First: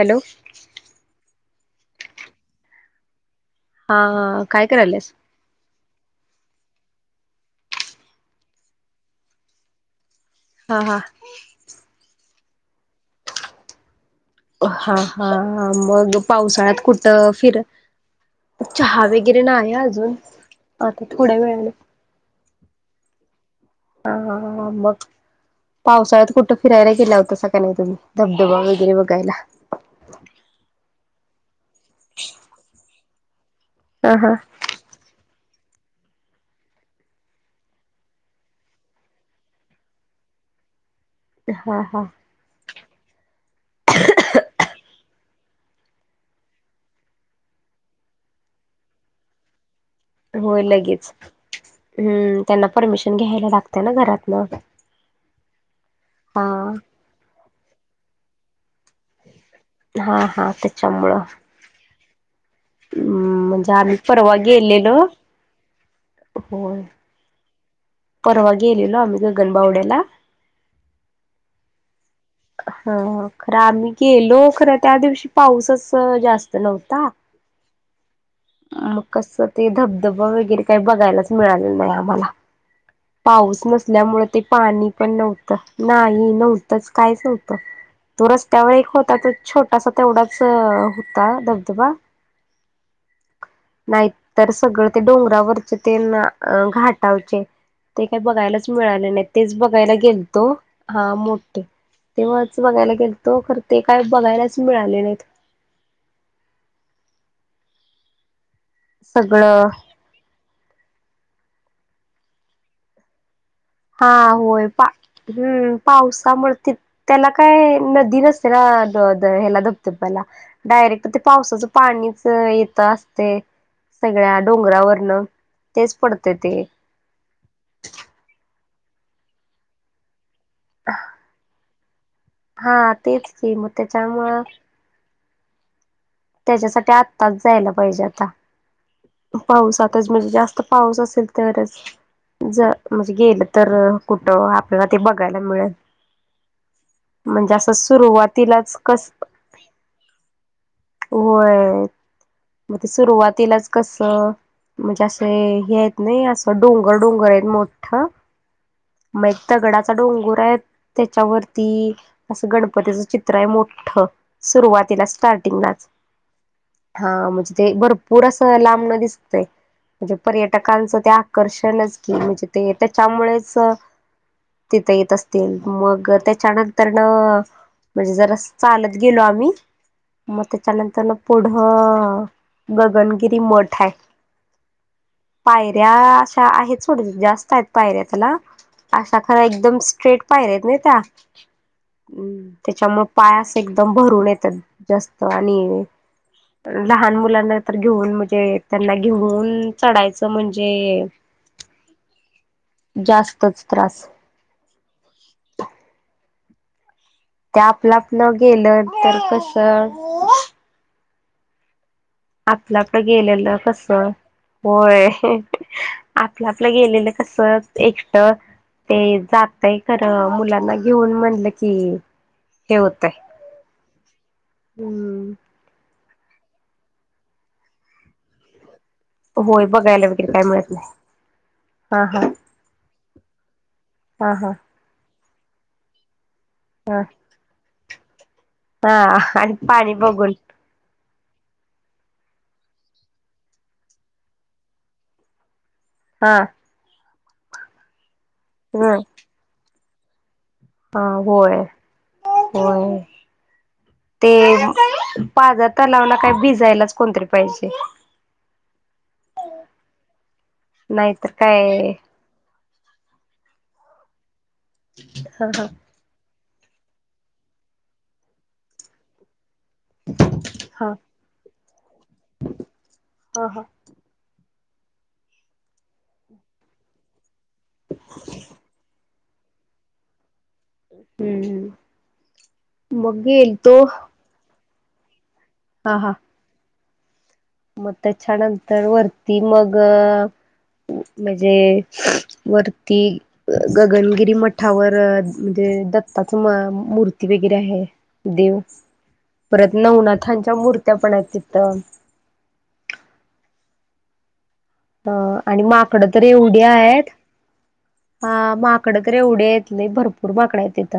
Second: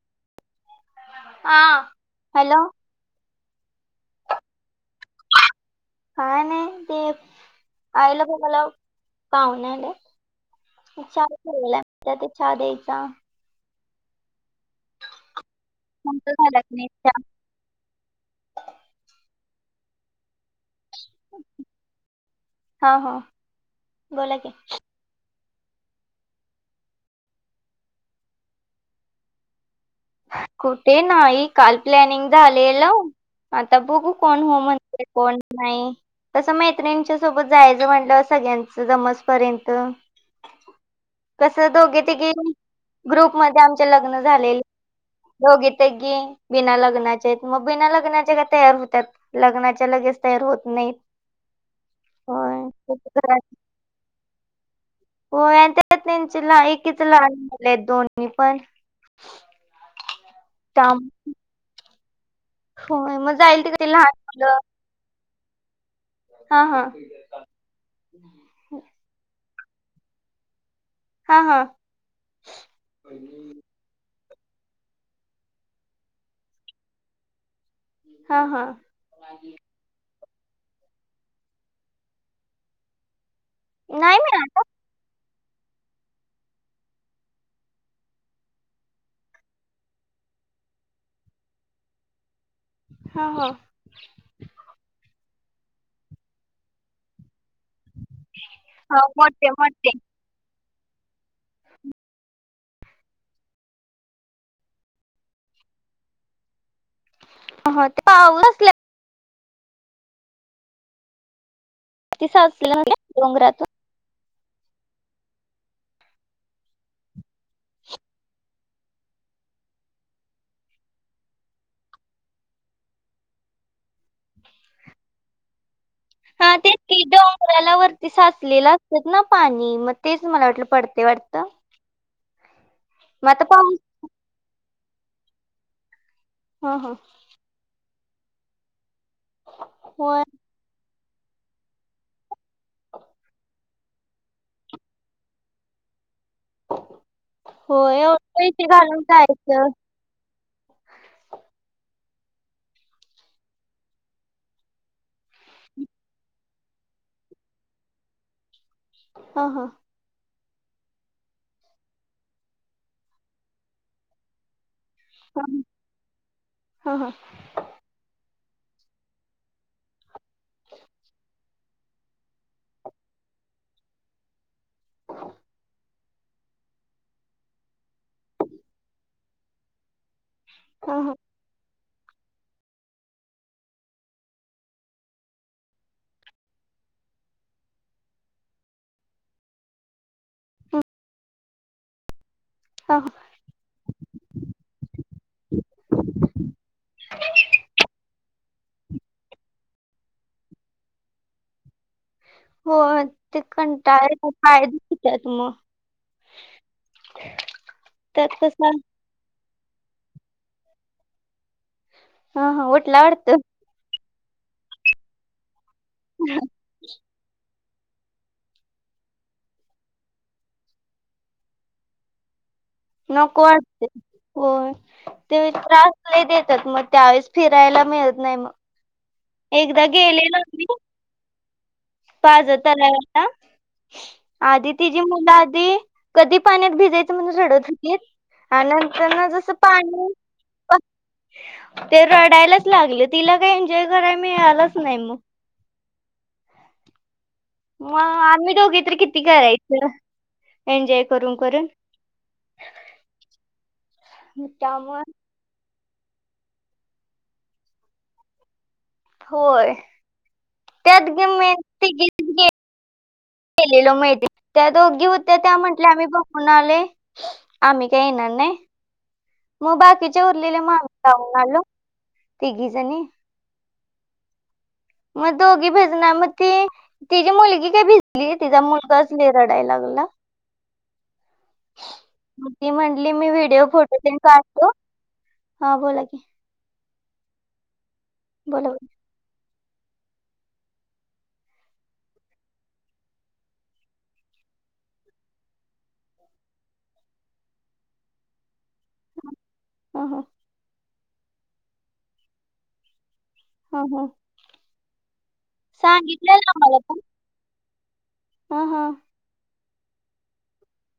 Hello! हा hello! हा हा काय करायलस? काय नाही ते आई ला बोलाव पाहुणे आले ते, हा हा चहा ला ठेवले ते आता चहा द्यायचा. हा हा मग तुमचा झाला की पावसाळ्यात नाही चहा कुठं फिर, चहा वगैरे नाहीअजून, आता थोडा वेळाने. हाव का. हा हा मग. पावसाळ्यात कुठे फिरायला गेला होतास का नाही तुम्ही धबधबा वगैरे बघायला. कुठे नाही काल प्लॅनिंग झाला आत्ता बघू हा हा कोण हो म्हणतंय. कोण नाही. तसं मैत्रिणींच्या सोबत जायचं म्हटलं सगळ्यांचं जमजपर्यंत. [inaudible] कसं हा दोघे हा तिघे ग्रुप मध्ये आमच्या लग्न झाले. दोघी तेगी बिना लग्नाचे मग बिना लग्नाचे का तयार होतात लग्नाच्या लगेच. तयार होय होत नाहीत लगेच हम्म त्यांना परमिशन होय घ्यायला लागतय ना घरातन. होय आणि त्यांच्या लायकीचे लहान मुले आहेत दोन्ही पण. हा हा त्यामुळे त्याच्यामुळ. होय मग हम्म जाईल तिकडे ते आम्ही लहान परवा मुलं गेलेलो. हा हा होय हा. परवा गेलेलो आम्ही गण बावड्याला. हा हा. हा हा. खरं आम्ही गेलो खरं त्या दिवशी पाऊस असं जास्त नव्हता. हा हा. मग कसं ते धबधबा वगैरे काही बघायलाच मिळालं नाही आम्हाला पाऊस. नाही नसल्यामुळे ते मिळालं पाणी पण नव्हतं नाही नव्हतच कायच नव्हतं. तो रस्त्यावर एक होता तो छोटासा तेवढाच होता धबधबा. हा हा. नाही तर सगळं ते डोंगरावरचे ते घाटावचे. ते काही बघायलाच हा मिळाले नाही मोठे तेच मोठे बघायला गेलतो हा मोठे. तेव्हाच बघायला गेलतो खर ते काय बघायलाच मिळाले नाहीत. हो ते पाऊस असं. सगळं. ति असं डोंगरातून. [unintelligible] हा होय पा हम्म पावसामुळे त्याला काय नदी नसते. त्याला धबधबाला. डायरेक्ट पावसाच्या पाणी येत असते. सगळ्या डोंगरावरन तेच पडतं ते हा तेच की डोंगराला वरती साठलेला असतं ना पाणी म- तेच मला वाटलं पडतय वाटतं. हा मग तेच आता ते पाऊस म-त्याच्यामुळं. हा हा त्याच्यासाठी आत्ताच जायला पाहिजे आता. पाऊसातच होय म्हणजे जास्त पाऊस असेल तरच. ज म्हणजे गेलं तर कुठं आपल्याला ते बघायला मिळेल. म्हणजे असं होय एवढे पैसे सुरुवातीलाच घालून कस जायचं होय मग ते सुरुवातीलाच. कस म्हणजे असे हे आहेत नाही असं डोंगर डोंगर आहेत मोठं मग हा हा दगडाचा डोंगुर आहे. त्याच्यावरती असं गणपतीच चित्र आहे मोठं सुरुवातीला- हा स्टार्टिंगलाच हा म्हणजे ते भरपूर असं लांबण दिसतय. म्हणजे पर्यटकांचं ते आकर्षणच की म्हणजे ते त्याच्यामुळेच. तिथे येत असतील मग त्याच्यानंतर न.. म्हणजे जरासं चालत गेलो आम्ही मग ते-.... हा त्यानंतर हा मग पुढं गगनगिरी मठ आहे पायऱ्या अशा आहेत सोडून जास्त आहेत पायऱ्या त्याला अशा खऱ्या एकदम स्ट्रेट पायऱ्या आहेत नी त्या हा त्याच्यामुळे- पायास- एकदम भरून येतात जास्त आणि लहान मुलांना तर एकदम. घेऊन म्हणजे त्यांना घेऊन चढायचं म्हणजे.. होय ती जास्तच त्रास कंटाळली पाय दुखत्यात मग- ते आपलं तर आपलं तसा गेलं तर कसं हा हा आपला आपला उठला वाटतं गेलेल कसा होय हं हं आपला. आपलं गेलेलं कसं एकटं. ऐ जातय खरं मुलांना घेऊन म्हणलं की, हे होतय नको वाटतय, होय हम्म ते त्रास.. लेट येत्यात मग त्यावेळेस फिरायला मिळत नाही मग.. होय एकदा बघायला वगैरे गेलेलो काय मिळत [unintelligible] नाही हा हा ताज तलाव हा आदिती ची मुलं आधी कधी पाण्यात भिजायचं म्हणून रडत होती आणि हा नंतर ना हा जस आणि पाणी बघून पच ते रडायलाच लागल तिला काही एन्जॉय करायला मिळालंच नाही मग हा. मगं आम्ही दोघी ह तर किती करायच. हा होय होय ते त्यामुळे पाजाला लावला काय भिजायलाच कोणतरी पाहिजे. होय त्यात [unintelligible] नाहीतर काय गे गेलेलो मैत्री नी कडे त्या दोघी होत्या हा त्या हा म्हटल्या आम्ही बघ होणाले आम्ही काय येणार नाय. मग बाकीचे उरलेल्या मामी हा लाऊून आलो तिघी जणी. हा हा मग दोघी भिजणार मग ती तिची मुलगी काय भिजलीच तिचा मुलगाच लय रडायला लागला. हम्म ती म्हटली मग मी गेल व्हिडिओ तो फोटो तरी काढते. हॅलो हा बोला की. मग बोला छानच घर बोला वरती मग ग... म्हणजे वरती गगनगिरी मठावर म्हणजे दत्ताच म मूर्ती वगैरे आहे. देव परत न हं, हं, नवनाथांच्या मूर्त्या पण आहेत तिथं. हा हा आणि माकड तर एवढी आम्हाला पण आहेत हा हं, हं, माकडतर. एवढी आहेत नी भरपूर माकड आहेत तीथ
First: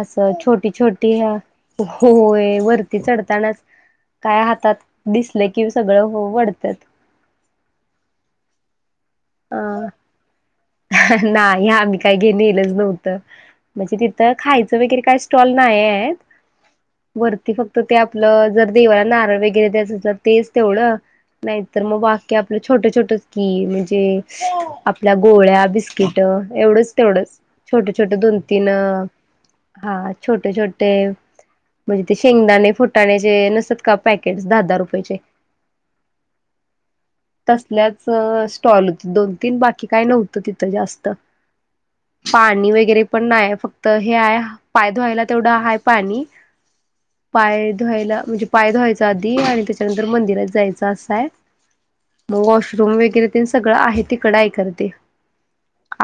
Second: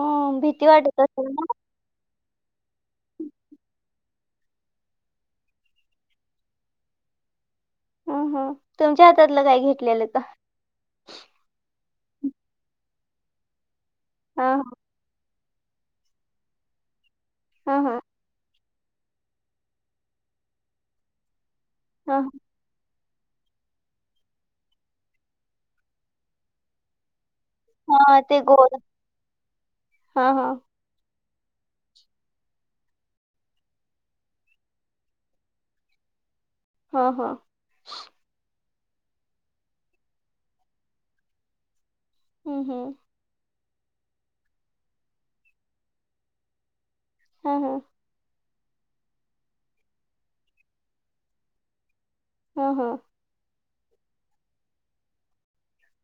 असं भीती छोटी वाटत छोटी ह्या असेल ना हं हं होय वरती चढतानाच काय हातात दिसल की सगळं वढत्यात ह ह तुमच्या हातातलं काय घेतलेलं का? हं हं नाही आम्ही काय घे नेलच नव्हतं म्हणजे तिथं हा खायचं वगैरे काय स्टॉल नाही येत वरती फक्त हा ते आपलं जर.. देवाला नारळ वगैरे द्यायचा तेच तेवढ नाहीतर मग हा बाकी आपल छोट छोटचं की म्हणजे आपल्या गोळ्या, बिस्किट एवढंच तेवढंच छोटे छोटे हा दोन ते तीन गोल हा छोटे छो टे म्हणजे ते शेंगदाणे, फुटाणे जे नसतेत का पॅकेटस दहा-दहा रुपयाचे हं हा हा. तसल्याच स्टॉल होते दोन-तीन बाकी काय नव्हतं तिथं जास्त. पाणी हम्म हम्म वगैरे पण नाय फक्त हे आहे पाय धुवायला तेवढं आहे पाणी हा हा पाय धुवायला म्हणजे पाय धुवायचा आदी आणि त्याच्यानंतर मंदिरात जायचं असाय. म हा वॉशरूम हा वगैरे तेन सगळं आहे तिकडं आहे खरं ते.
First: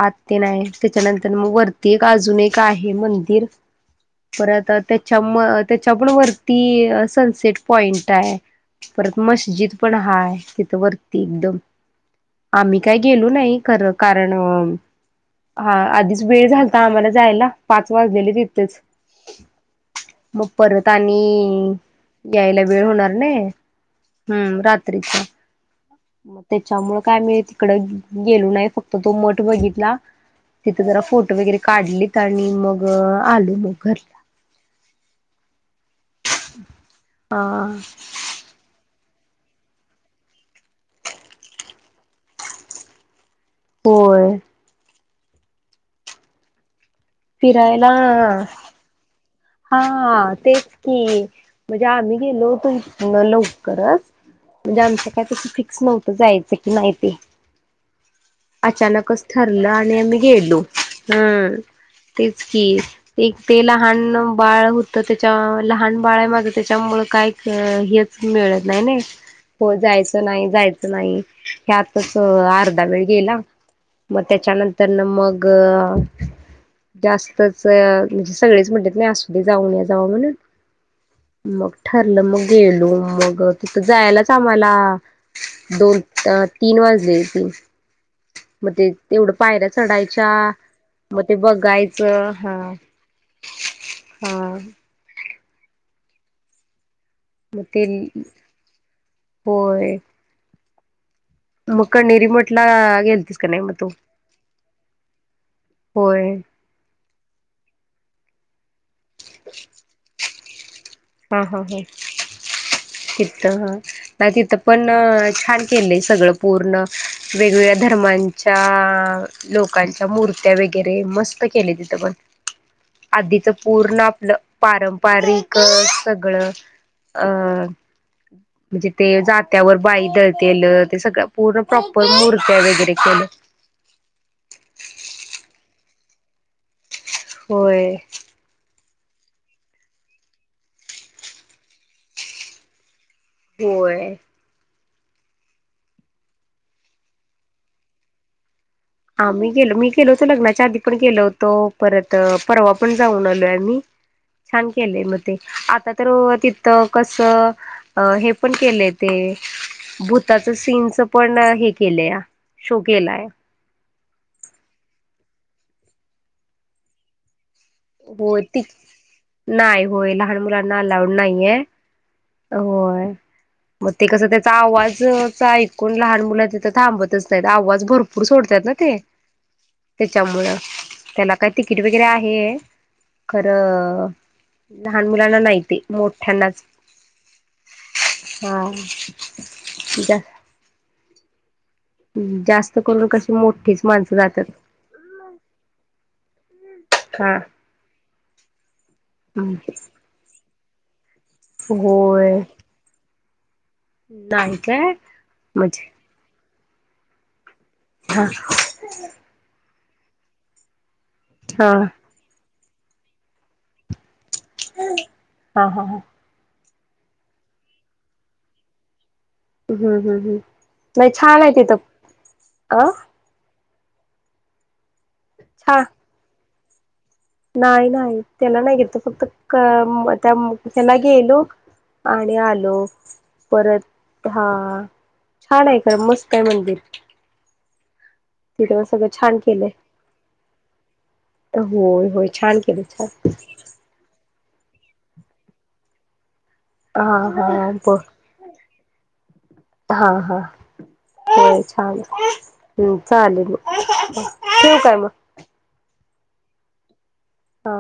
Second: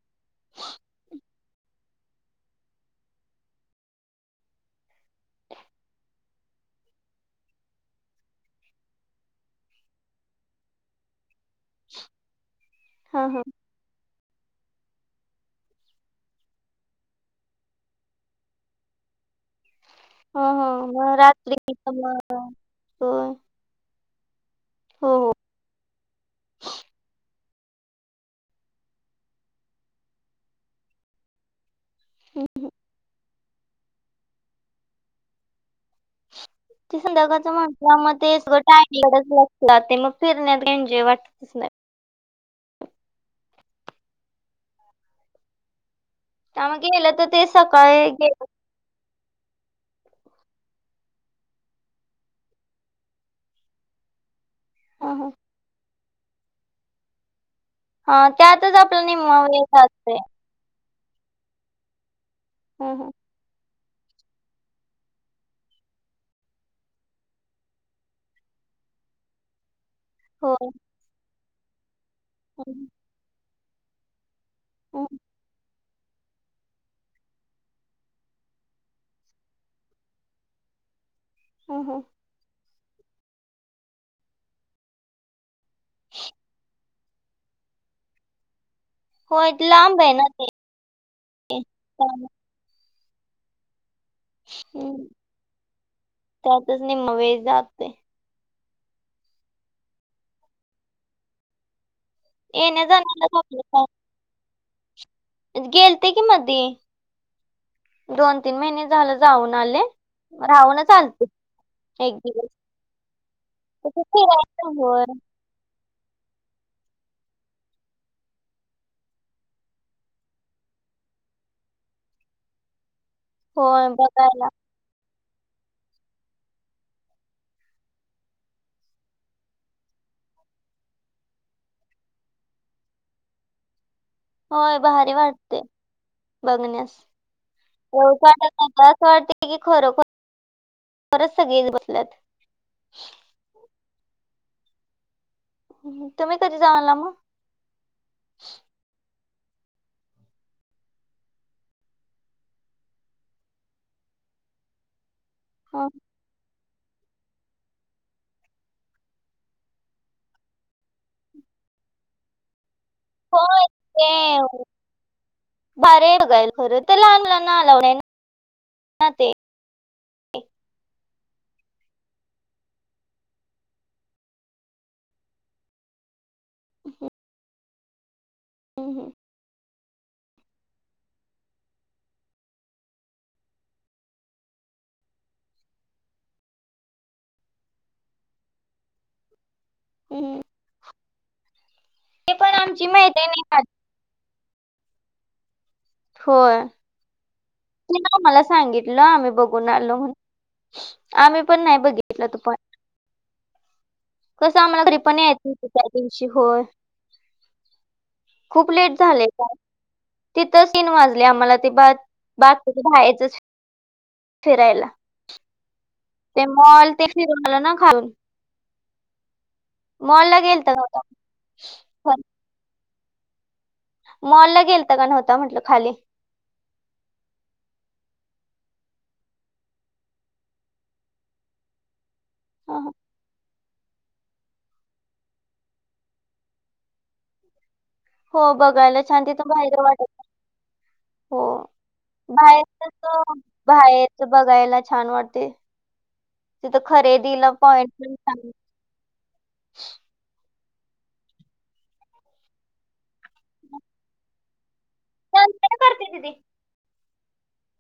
आत तेन आहे त्याच्यानंतर मग वरती एक अजून एक आहे मंदिर परत त्याच्या म त्याच्या पण वरती अ सनसेट पॉइंट आहे. परत मस्जिद पण हाय तिथं वरती एकदम आम्ही काय हा गेलो हा नाही खरं कारण वम हा आधीच वेळ झालता आम्हाला जायला पाच वाजलेले तिथेच. मग हा परत हा मग आणि रात्री मग होय यायला वेळ हो होणार नाय. हम्म रात्रीचा हो मग त्याच्यामुळं काय महीत तिकडं गेलो नाही फक्त तो मठ बघितला तिथं जरा फोटो वगैरे काढलीत हम्म. आणि मग आलो मग घरला. ते संध्याकाळचा हा म्हटला म ते सगळं टाइम लडत बसला ते मग फिरण्यात काय ऐन्जॉय वाटतच नाय. होय. त्यामुळं गेलं तर ते फिरायला सकाळी गेलं हा तेच की म्हणजे आम्ही गेलो होतो इथनं लवकरच म्हणजे आमचं हा काय हा तसं फिक्स नव्हतं जायचं की नाही ते. हा त्यातच आपला अचानकच निम्मा वेळ ठरलं आणि जातोय आम्ही गेलो हम्म. तेच की हा हा एक ते लहाणं बाळ होतं त्याच्या लहान बाळ आहे मागे त्याच्यामुळं काही हेच मिळत नाही नाय. [unintelligible] होय जायच नाही होय जायचं नाही ह्यातच अर्धा हम्म वेळ गेला. मग त्याच्यानंतर ना हम्म मग जास्तच म्हणजे सगळेच म्हणतेत नाही असो दे जाऊन या जावा म्हणं मग हम्म हम्म. ठरलं मंग गेलो मग तिथं जायलाच आम्हाला दोन अ तीन वाजले तीन म ते तेवढं होय पायऱ्या ते लांब आहे ना चढायच्या ते म ते बघायचं त्यामुळे हा. हा त्यातच निम्मा वेळ म जातोय तेन होय. मग कणेरी मठला येण्या जाण्यालाच गेलतीस का नाय आपलं मग तू? गेलते की होय मधी. दोन तीन महिने झालं जाऊन आले राहूनच आल हा हा हा हा हितं कुठे नाही तिथं फिरायला पण होय छान केलेय सगळं पूर्ण वेगवेगळ्या धर्मांच्या लोकांच्या मूर्त्या वगैरे मस्त केले तिथं पण. आदीचा होय पूर्ण आपलं बघायला पारंपारिक सगळं अ म्हणजे जात्यावर बाई दळतेलं ते सगळं पूर्ण प्रॉपर मुर्त्या वगैरे केलं. होय भारी वाटते बघण्यास होय वाटा अस वाटते. ती खरोखरच सगळे बसल्यात. होय. तुम्ही कधी जाऊन आला मग. आम्ही गेलो मी गेलो होतो लग्नाच्या आधी पण गेलो होतो परत परवा पण जाऊन आलोय मी. छान केलंय मग ते हं. आता तर तिथं कस. अ हे पण केलंय ते भूताचं सीनच पण हे केलया. शो केलाय. हो बार बघाईल खरं तर लहान लहान आला. होय ती नाही होय लहान मुलांना अलाउड नाहीये. होय मग ते कसं त्याचा आवाजच ऐकून लहान मुला थ थांबतच नाहीत आवाज भरपूर सोडतात ना ते. हम्म, त्याच्यामुळं त्याला काय तिकीट वगैरे आहे. खरं लहान मुलांना नाही ते मोठ्यांनाच. हा जा हम्म. ते पण जास्त आमची करून मैत्रीण कशी नाही काढत मोठीच माणसं जातात. होय हा नाही मला सांगितलं आम्ही बघून आलो म्हणून. आम्ही पण नाही बघितलं तू होय. पण नाही कसं आम्हाला काय घरी पण येत नाही त त्या म्हणजे दिवशी होय. हा. खूप लेट झालं तिथेच तीन वाजले आम्हाला. हा [unintelligible] फिरायला हा हा हा ते मॉल ते फिरून आलं ना खाऊन. हम्म हम्म मॉलला गेलता का नाही छान आहे तिथ. मॉल ला गेलता की नव्हता म्हटल छान खाली. नाही नाही त्याला नाही घेतो फक्त त्या ह्याला गेलो. आणि आलो अहं. परत हा छान आहे खरं मस्त आहे मंदिर. हो तिथ म बघायला सगळं छान तिथं केलंय. बाहेर वाटत हो होय होय छान केले छान. बाहेर बघायला छान वाटते तिथं हा खरेदीला हा पॉइंट ब पण चांगला. हा हा. हो छान हम्म चालेल मग ठेवू काय मग. नंतर काय करते दिदी. हा.